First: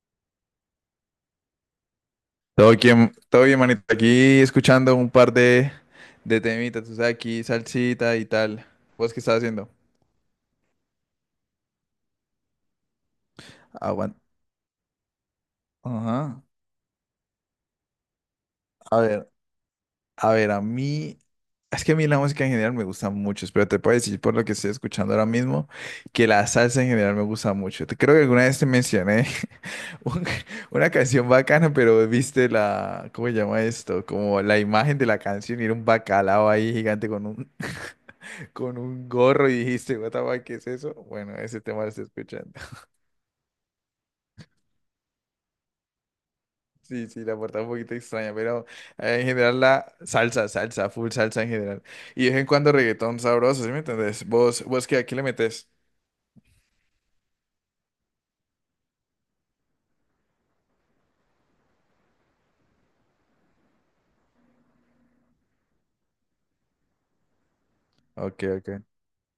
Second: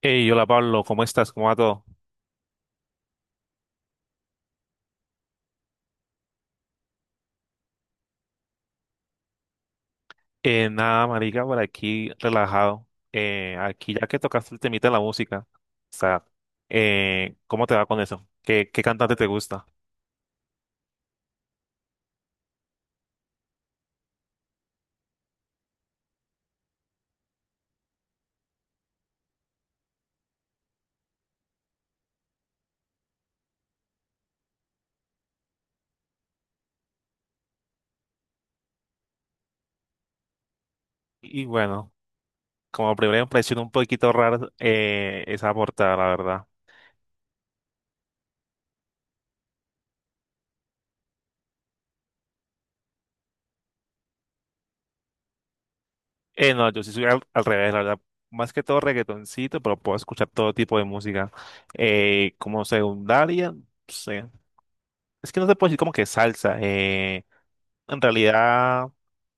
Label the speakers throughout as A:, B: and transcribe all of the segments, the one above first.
A: Hey, hola Pablo, ¿cómo estás? ¿Cómo va todo?
B: Todo bien, manito. Aquí escuchando un par de temitas, tú sabes, aquí salsita y tal. ¿Vos qué estás haciendo?
A: Nada, marica, por aquí relajado. Aquí ya
B: Aguanta.
A: que tocaste el temita de la música, o sea,
B: Ajá.
A: ¿cómo te va con eso? ¿¿Qué
B: A
A: cantante te
B: ver,
A: gusta?
B: a ver, a mí. Es que a mí la música en general me gusta mucho, pero te puedo decir por lo que estoy escuchando ahora mismo que la salsa en general me gusta mucho. Te creo que alguna vez te mencioné un- una canción bacana, pero viste la, ¿cómo se llama esto? Como la imagen de la canción y era un bacalao ahí gigante con un gorro y dijiste, what the fuck, ¿qué es eso? Bueno,
A: Y
B: ese tema lo
A: bueno,
B: estoy escuchando.
A: como primera impresión un poquito rara esa portada, la verdad.
B: Sí, sí, la portada un poquito extraña, pero en general la salsa, salsa, full salsa en general. Y de vez en cuando reggaetón sabroso, ¿sí me entendés? ¿Vos qué, aquí le metes?
A: No, yo sí soy al revés, la verdad. Más que todo reggaetoncito, pero puedo escuchar todo tipo de música. Como secundaria, no sé. Es que no te puedo decir como que salsa. En
B: Ok, ok.
A: realidad,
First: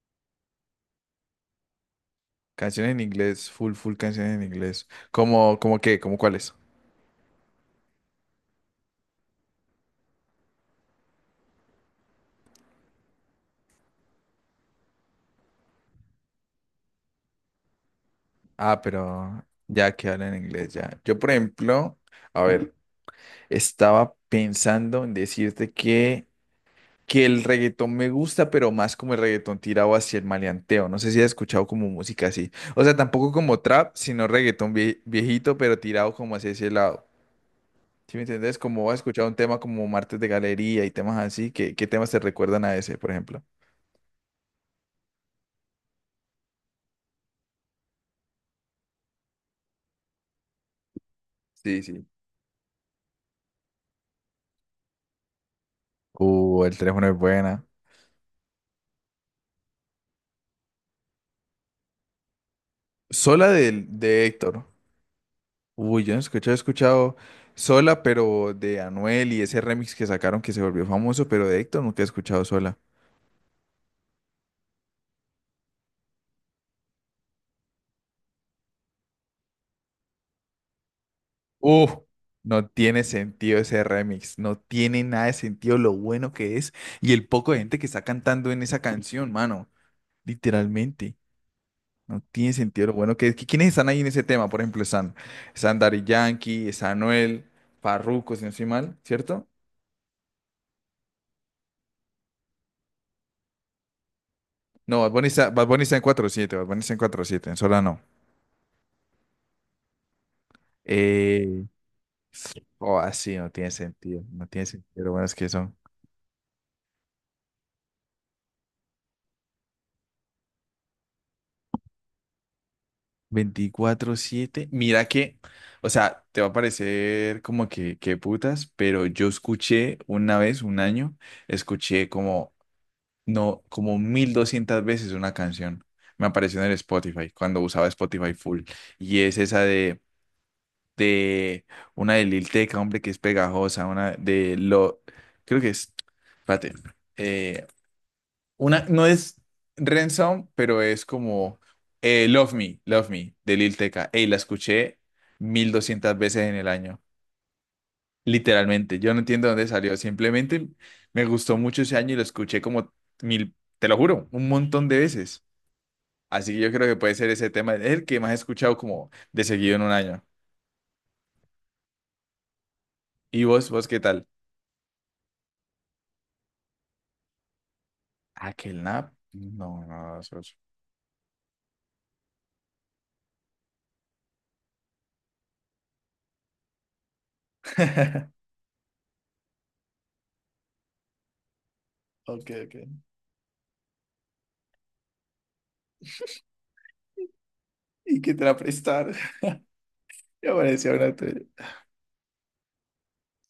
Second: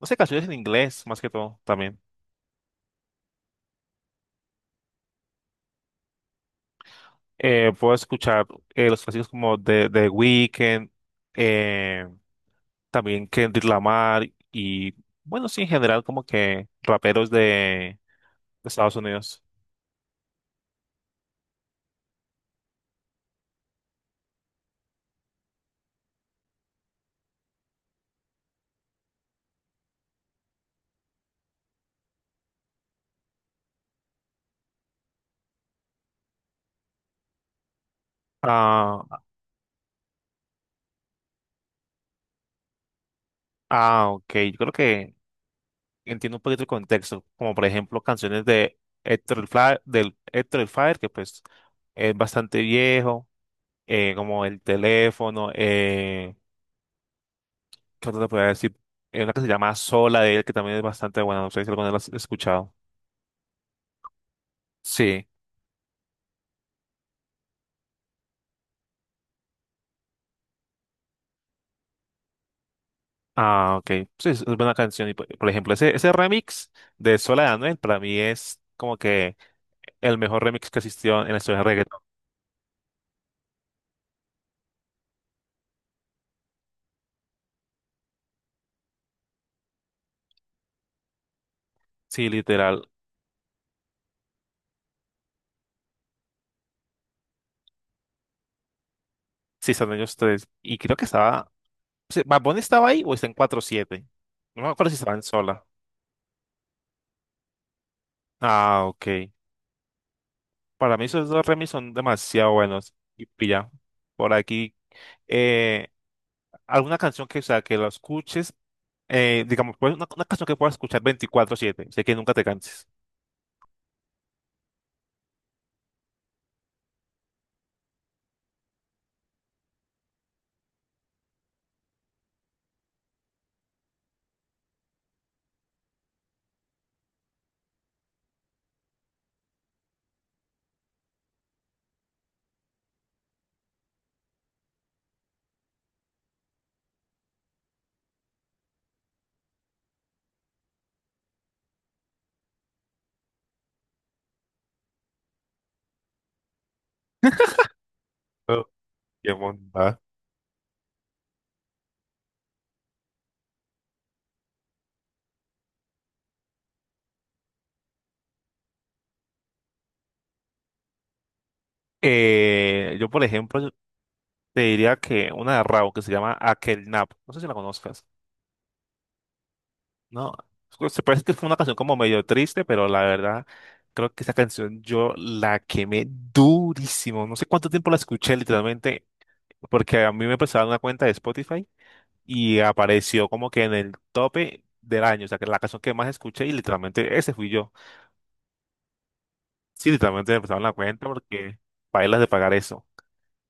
A: no sé, canciones en inglés más que todo también.
B: Canciones en inglés, full, full canciones en inglés. ¿Cómo qué? ¿Cómo cuáles?
A: Puedo escuchar los clásicos como de The Weeknd, eh, también Kendrick Lamar y, bueno, sí, en general como que raperos de
B: Ah,
A: Estados Unidos.
B: pero ya que hablan en inglés, ya. Yo, por ejemplo, a ver, estaba pensando en decirte que el reggaetón me gusta, pero más como el reggaetón tirado hacia el maleanteo. No sé si has escuchado como música así. O sea, tampoco como trap, sino reggaetón viejito, pero tirado como hacia ese lado. ¿Sí me entiendes? Como has
A: Ah,
B: escuchado un tema como Martes de Galería y temas así, ¿qué temas te recuerdan a ese, por ejemplo?
A: ah, ok, yo creo que entiendo un poquito el contexto, como por ejemplo canciones de del Héctor el Fire, que pues
B: Sí, sí.
A: es bastante viejo, como El Teléfono.
B: El teléfono es buena.
A: ¿Qué otra te podría decir? Hay una que se llama Sola de él, que también es bastante buena. No sé si alguna vez la has escuchado.
B: Sola de Héctor.
A: Sí.
B: Uy, yo no escuché, he escuchado Sola, pero de Anuel y ese remix que sacaron que se volvió famoso, pero de Héctor nunca he escuchado Sola.
A: Ah, ok. Sí, es buena canción. Y por ejemplo, ese remix de Sola de Anuel para mí es como que el mejor remix que existió en la historia del
B: Uf,
A: reggaetón.
B: no tiene sentido ese remix, no tiene nada de sentido lo bueno que es y el poco de gente que está cantando en esa canción, mano, literalmente, no
A: Sí,
B: tiene sentido
A: literal.
B: lo bueno que es. ¿Quiénes están ahí en ese tema? Por ejemplo, están, Daddy Yankee, está Anuel, Farruko, si no estoy mal, ¿cierto?
A: Sí, están ellos tres. Y creo que estaba. Sí, ¿Bad Bunny estaba ahí o está en 4/7? No me acuerdo si
B: No, Bad
A: estaba en
B: Bunny está,
A: Sola.
B: Bad Bunny está en cuatro siete. Bad Bunny está en cuatro siete. En Sola no.
A: Ah, ok. Para mí esos dos
B: Eh,
A: remix son demasiado buenos.
B: oh,
A: Y
B: así
A: y
B: no
A: ya.
B: tiene sentido,
A: Por
B: no tiene
A: aquí,
B: sentido lo buenos que son.
A: eh, alguna canción que, o sea, que la escuches, digamos, pues una canción que puedas escuchar 24/7, sé que nunca te canses.
B: 24/7. Mira que, o sea, te va a parecer como que putas, pero yo escuché una vez, un año, escuché como, no, como 1200 veces una canción. Me apareció en el Spotify, cuando usaba Spotify full. Y es esa de una de Lil Tecca, hombre, que es pegajosa, una de lo, creo que es, espérate, eh, una, no es Ransom, pero es como Love Me, Love Me, de Lil Tecca. Ey, la escuché 1200 veces en el año.
A: Oh,
B: Literalmente. Yo no
A: qué
B: entiendo dónde salió.
A: bomba.
B: Simplemente me gustó mucho ese año y lo escuché como mil, te lo juro, un montón de veces. Así que yo creo que puede ser ese tema el que más he escuchado como de seguido en un año.
A: Yo, por
B: ¿Y
A: ejemplo, yo
B: vos qué tal?
A: te diría que una de Rao que se llama Aquel Nap, no sé si la conozcas,
B: ¿Aquel nap? No, no,
A: ¿no?
B: eso es-
A: Se parece que fue una canción como medio triste, pero la verdad, creo que esa canción yo la quemé durísimo. No sé cuánto tiempo la escuché literalmente, porque a mí me prestaron una cuenta de Spotify
B: Ok,
A: y
B: ok.
A: apareció como que en el tope del año, o sea, que la canción que más escuché, y literalmente ese fui yo.
B: ¿Y qué te la prestar?
A: Sí, también te
B: Ya
A: prestaron la
B: parecía
A: cuenta
B: una tuya.
A: porque bailas de pagar eso.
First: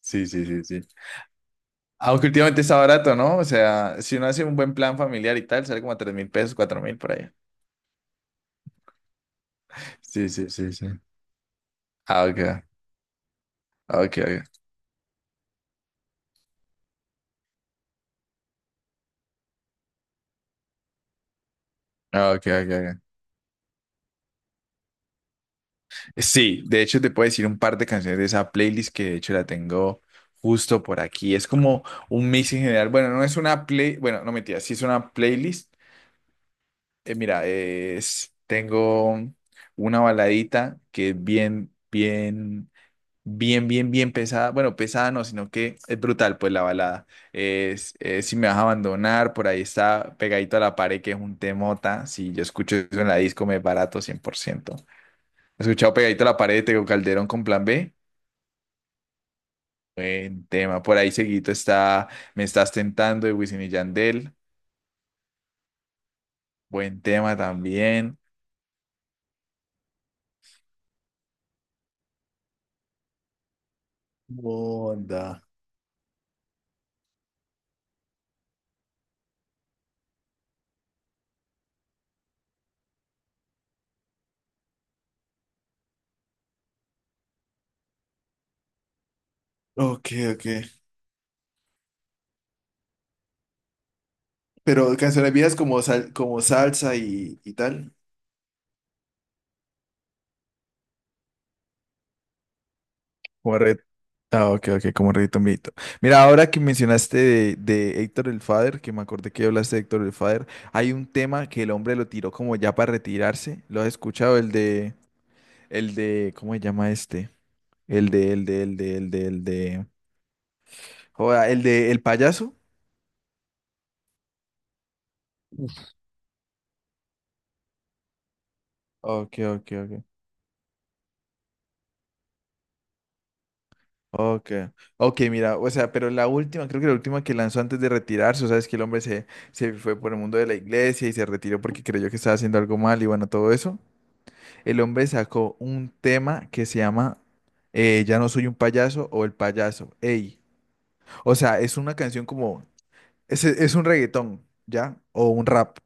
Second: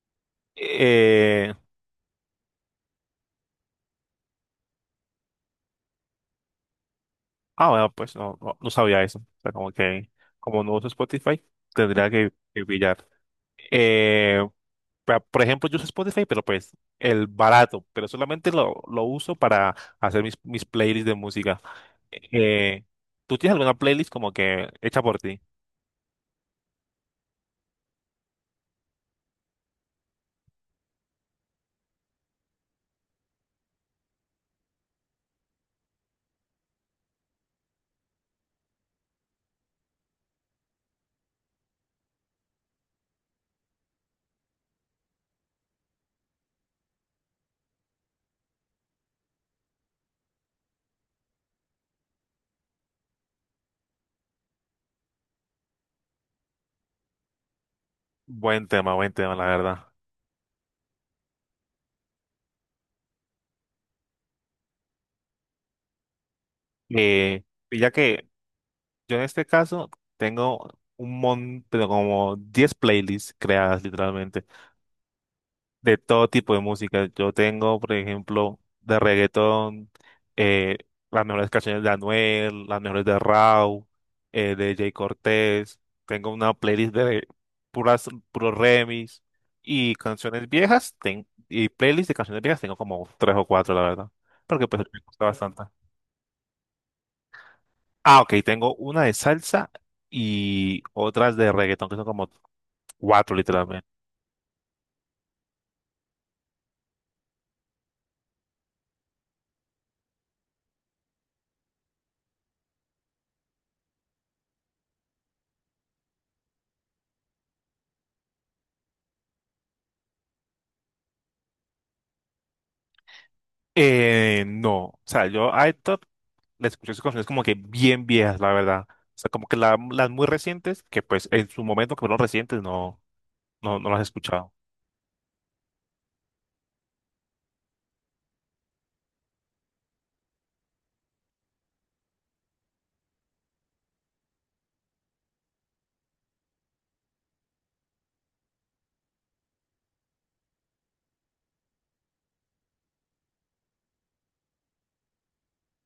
B: Sí, sí, sí, sí.
A: Eh,
B: Aunque últimamente está barato, ¿no? O sea, si uno hace un buen plan familiar y tal, sale como a 3000 pesos, 4000 por ahí.
A: bueno, pues no, no, no sabía eso. O sea, como que,
B: Sí, sí,
A: como no
B: sí, sí.
A: uso Spotify, tendría
B: Ah, ok.
A: que pillar.
B: Ah, ok,
A: Eh,
B: ok.
A: por ejemplo, yo uso Spotify, pero pues el barato, pero solamente lo uso para hacer mis, mis playlists de música.
B: Ah, ok, ok,
A: Eh,
B: ok.
A: ¿Tú tienes alguna playlist como que hecha por ti?
B: Sí, de hecho te puedo decir un par de canciones de esa playlist que de hecho la tengo justo por aquí. Es como un mix en general. Bueno, no es una play, bueno, no mentira, sí es una playlist. Mira, es, tengo una baladita que es bien, bien, bien, bien, bien pesada. Bueno, pesada no, sino que es brutal, pues la balada. Es, si me vas a abandonar, por ahí está pegadito a la pared, que es un temota. Si yo escucho eso en la disco, me barato 100%. He escuchado pegadito a la pared de Tego Calderón con Plan B.
A: Buen tema, la verdad.
B: Buen tema. Por ahí seguito está Me estás tentando de Wisin y Yandel. Buen tema
A: Eh, y ya
B: también.
A: que yo en este caso tengo un montón, pero como 10 playlists creadas literalmente,
B: Onda.
A: de todo tipo de música. Yo tengo, por ejemplo, de reggaetón, eh, las mejores canciones de Anuel, las mejores de Rauw, de Jay Cortés. Tengo una playlist de puras, puros remix y
B: Ok, ok.
A: canciones viejas. Y playlist de canciones viejas tengo como tres o cuatro, la verdad. Porque pues
B: Pero
A: me gusta
B: canciones viejas
A: bastante.
B: como, como salsa y tal.
A: Ah, ok, tengo una de salsa y otras de reggaetón, que son como cuatro
B: Como red.
A: literalmente.
B: Ah, ok, ok, como reditombito. Mira, ahora que mencionaste de Héctor el Father, que me acordé que hablaste de Héctor el Father, hay un tema que el hombre lo tiró como ya para retirarse. ¿Lo has escuchado? El de, ¿cómo se llama este? El de, el payaso.
A: No, o sea, yo a Top le escuché sus canciones como que bien viejas, la verdad. O sea,
B: Ok,
A: como que
B: ok, ok.
A: las muy recientes, que pues en su momento que fueron recientes, no, no, no las he
B: Ok,
A: escuchado.
B: ok, mira, o sea, pero la última, creo que la última que lanzó antes de retirarse, o sea, es que el hombre se fue por el mundo de la iglesia y se retiró porque creyó que estaba haciendo algo mal y bueno, todo eso. El hombre sacó un tema que se llama Ya no soy un payaso o El payaso. Ey. O sea, es una canción como, es un reggaetón, ¿ya? O un rap,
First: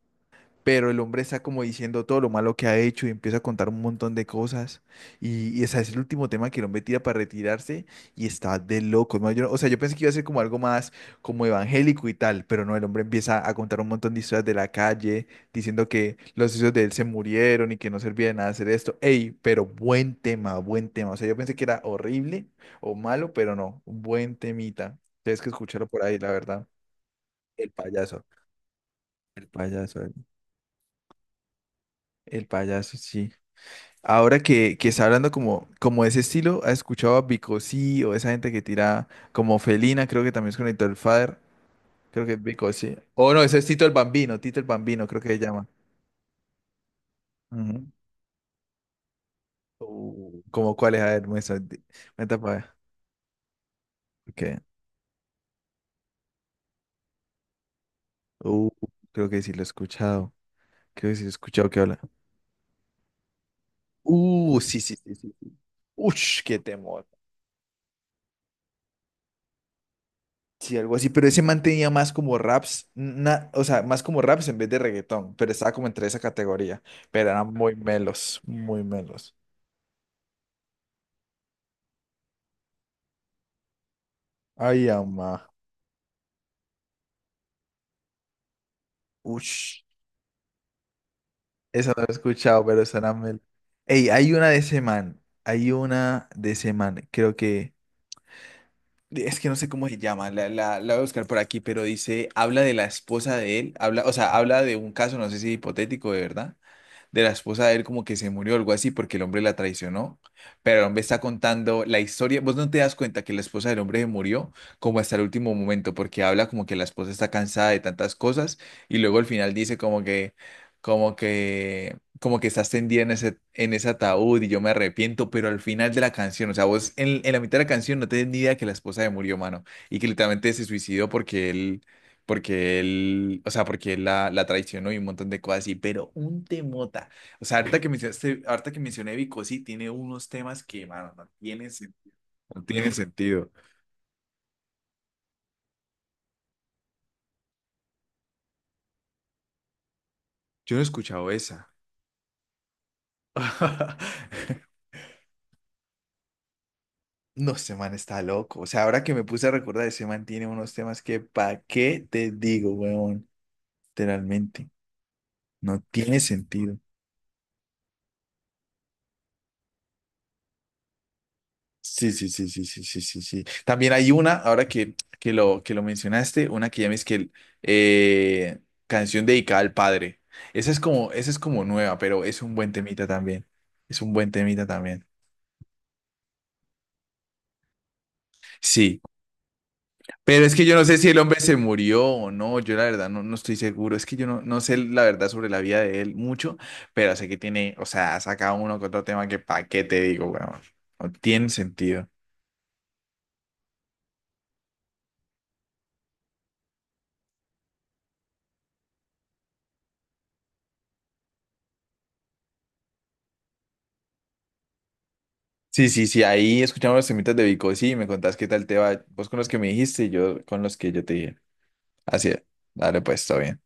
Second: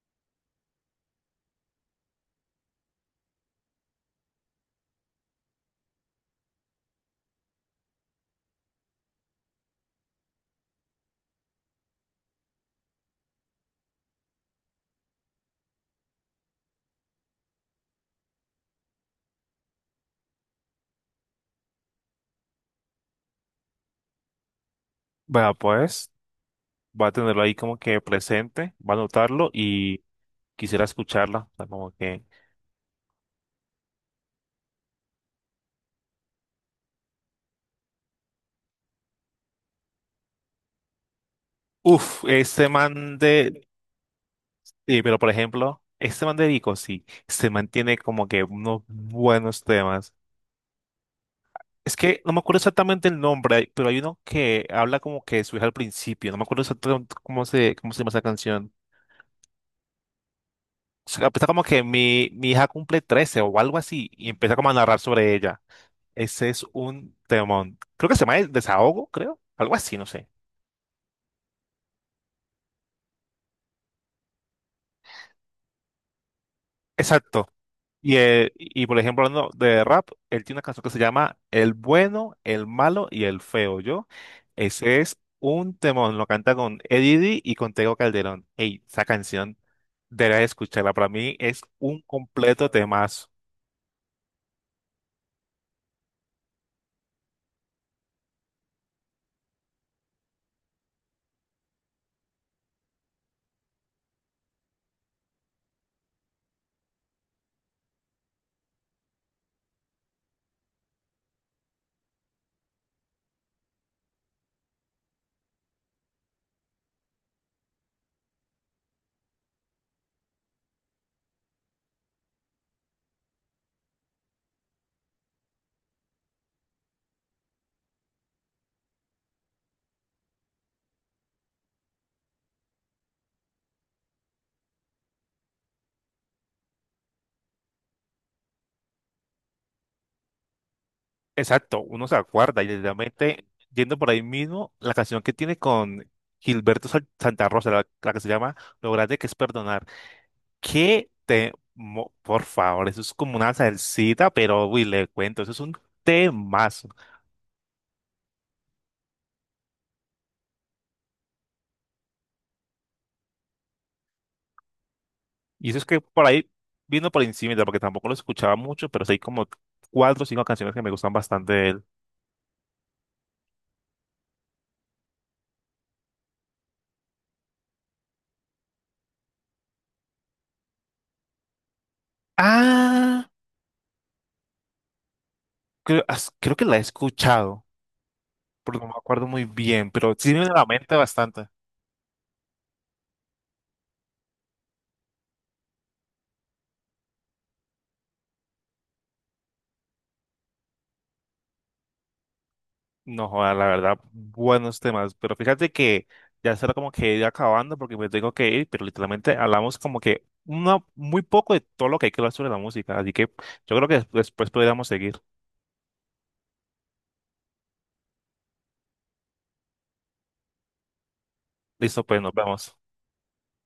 B: pero el hombre está como diciendo todo lo malo que ha hecho y empieza a contar un montón de cosas. Y ese es el último tema que el hombre tira para retirarse y está de loco, ¿no? No, o sea, yo pensé que iba a ser como algo más como evangélico y tal, pero no, el hombre empieza a contar un montón de historias de la calle, diciendo que los hijos de él se murieron y que no servía de nada hacer esto. Ey, pero buen tema, buen tema. O sea, yo pensé que era horrible o malo, pero no, buen temita. Tienes que
A: Bueno,
B: escucharlo por
A: pues
B: ahí, la verdad.
A: va a tenerlo ahí
B: El
A: como que
B: payaso.
A: presente, va a
B: El
A: notarlo
B: payaso,
A: y
B: el
A: quisiera escucharla. O sea, como que,
B: el payaso, sí. Ahora que está hablando como, de ese estilo, ¿has escuchado a Bicosí o esa gente que tira como Felina? Creo que también es conectó el Father.
A: uff,
B: Creo que es Bicosí. O no, ese es Tito el Bambino, Tito el Bambino,
A: pero
B: creo que
A: por
B: se llama.
A: ejemplo, este man de Vico, sí, se
B: Ujú.
A: mantiene como que unos buenos temas.
B: ¿Cómo cuál es? A ver, muestra,
A: Es que no me
B: muestra para
A: acuerdo
B: ver.
A: exactamente el nombre, pero hay uno
B: Okay.
A: que habla como que su hija al principio. No me acuerdo exactamente cómo se llama esa
B: Uh,
A: canción.
B: Creo que sí lo he escuchado.
A: O
B: Creo que sí
A: sea,
B: lo he
A: empieza como
B: escuchado que
A: que
B: habla.
A: mi hija cumple 13 o algo así y empieza como a
B: Sí, sí,
A: narrar
B: sí,
A: sobre
B: sí.
A: ella.
B: Ush,
A: Ese
B: qué
A: es
B: temor.
A: un temón. Creo que se llama El Desahogo, creo. Algo así, no sé.
B: Sí, algo así, pero ese man tenía más como raps, o sea, más como raps en vez de reggaetón, pero estaba como entre esa categoría, pero
A: Exacto.
B: eran muy melos, muy
A: Y por ejemplo,
B: melos.
A: hablando de rap, él tiene una canción que se llama El Bueno, El Malo y El Feo, ¿yo?
B: Ay,
A: Ese es
B: ama,
A: un temón. Lo canta con Eddie D y con Tego Calderón. Ey, esa canción.
B: ush,
A: Deberías escucharla. Para mí es
B: esa
A: un
B: no la he escuchado,
A: completo
B: pero suena
A: temazo.
B: mel. Ey, hay una de ese man, hay una de ese man, creo que, es que no sé cómo se llama, la, la voy a buscar por aquí, pero dice, habla de la esposa de él, habla, o sea, habla de un caso, no sé si hipotético, de verdad, de la esposa de él como que se murió o algo así porque el hombre la traicionó. Pero el hombre está contando la historia. Vos no te das cuenta que la esposa del hombre se murió como hasta el último momento porque habla como que la esposa está cansada de tantas cosas y luego al final dice como que, como que estás tendida en ese ataúd y yo me arrepiento, pero al final de la canción, o sea, vos en la mitad de la canción no tenés ni idea que la esposa se murió, mano, y que literalmente se suicidó porque él, o sea, porque él la, traicionó y un montón de cosas así, pero un temota. O sea, ahorita que mencionaste, ahorita que mencioné Vico, sí, tiene unos temas que, mano, no tiene,
A: Exacto, uno se acuerda
B: no
A: y
B: tiene
A: literalmente
B: sentido.
A: yendo por ahí mismo, la canción que tiene con Santa Rosa, la que se llama Lo grande que es perdonar.
B: Yo no he
A: ¿Qué
B: escuchado
A: te...
B: esa.
A: Por favor, eso es como una salsita, pero uy, le cuento, eso es un temazo.
B: No, ese man está loco. O sea, ahora que me puse a recordar, ese man tiene unos temas que, ¿pa' qué te digo, weón? Literalmente,
A: Y eso
B: no
A: es que
B: tiene
A: por ahí
B: sentido.
A: vino por encima, porque tampoco lo escuchaba mucho, pero sí hay como cuatro o cinco canciones que me gustan bastante de él.
B: Sí, sí, sí, sí, sí, sí, sí, sí. También hay una, ahora que lo mencionaste, una que llames que el, eh, canción dedicada al padre. Esa es como nueva, pero es un buen temita
A: Ah,
B: también. Es un buen temita también.
A: creo, creo que la he escuchado, pero no me
B: Sí,
A: acuerdo muy bien, pero sí me
B: pero
A: viene
B: es
A: a
B: que
A: la
B: yo no
A: mente
B: sé si el hombre
A: bastante.
B: se murió o no, yo la verdad no, no estoy seguro. Es que yo no sé la verdad sobre la vida de él mucho, pero sé que tiene, o sea, saca uno con otro tema que pa' qué te digo, bueno, no tiene sentido.
A: No, joda, la verdad, buenos temas. Pero fíjate que ya será como que ir acabando porque me tengo que ir, pero literalmente hablamos como que una, muy poco de todo lo que hay que hablar sobre la música. Así que yo creo que después podríamos seguir.
B: Sí, sí, sí, ahí escuchamos los temitas de Vico, sí, me contás qué tal te va, vos con los que me dijiste y yo con los que yo te dije.
A: Listo, pues
B: Así
A: nos
B: es,
A: vemos.
B: dale pues, está bien.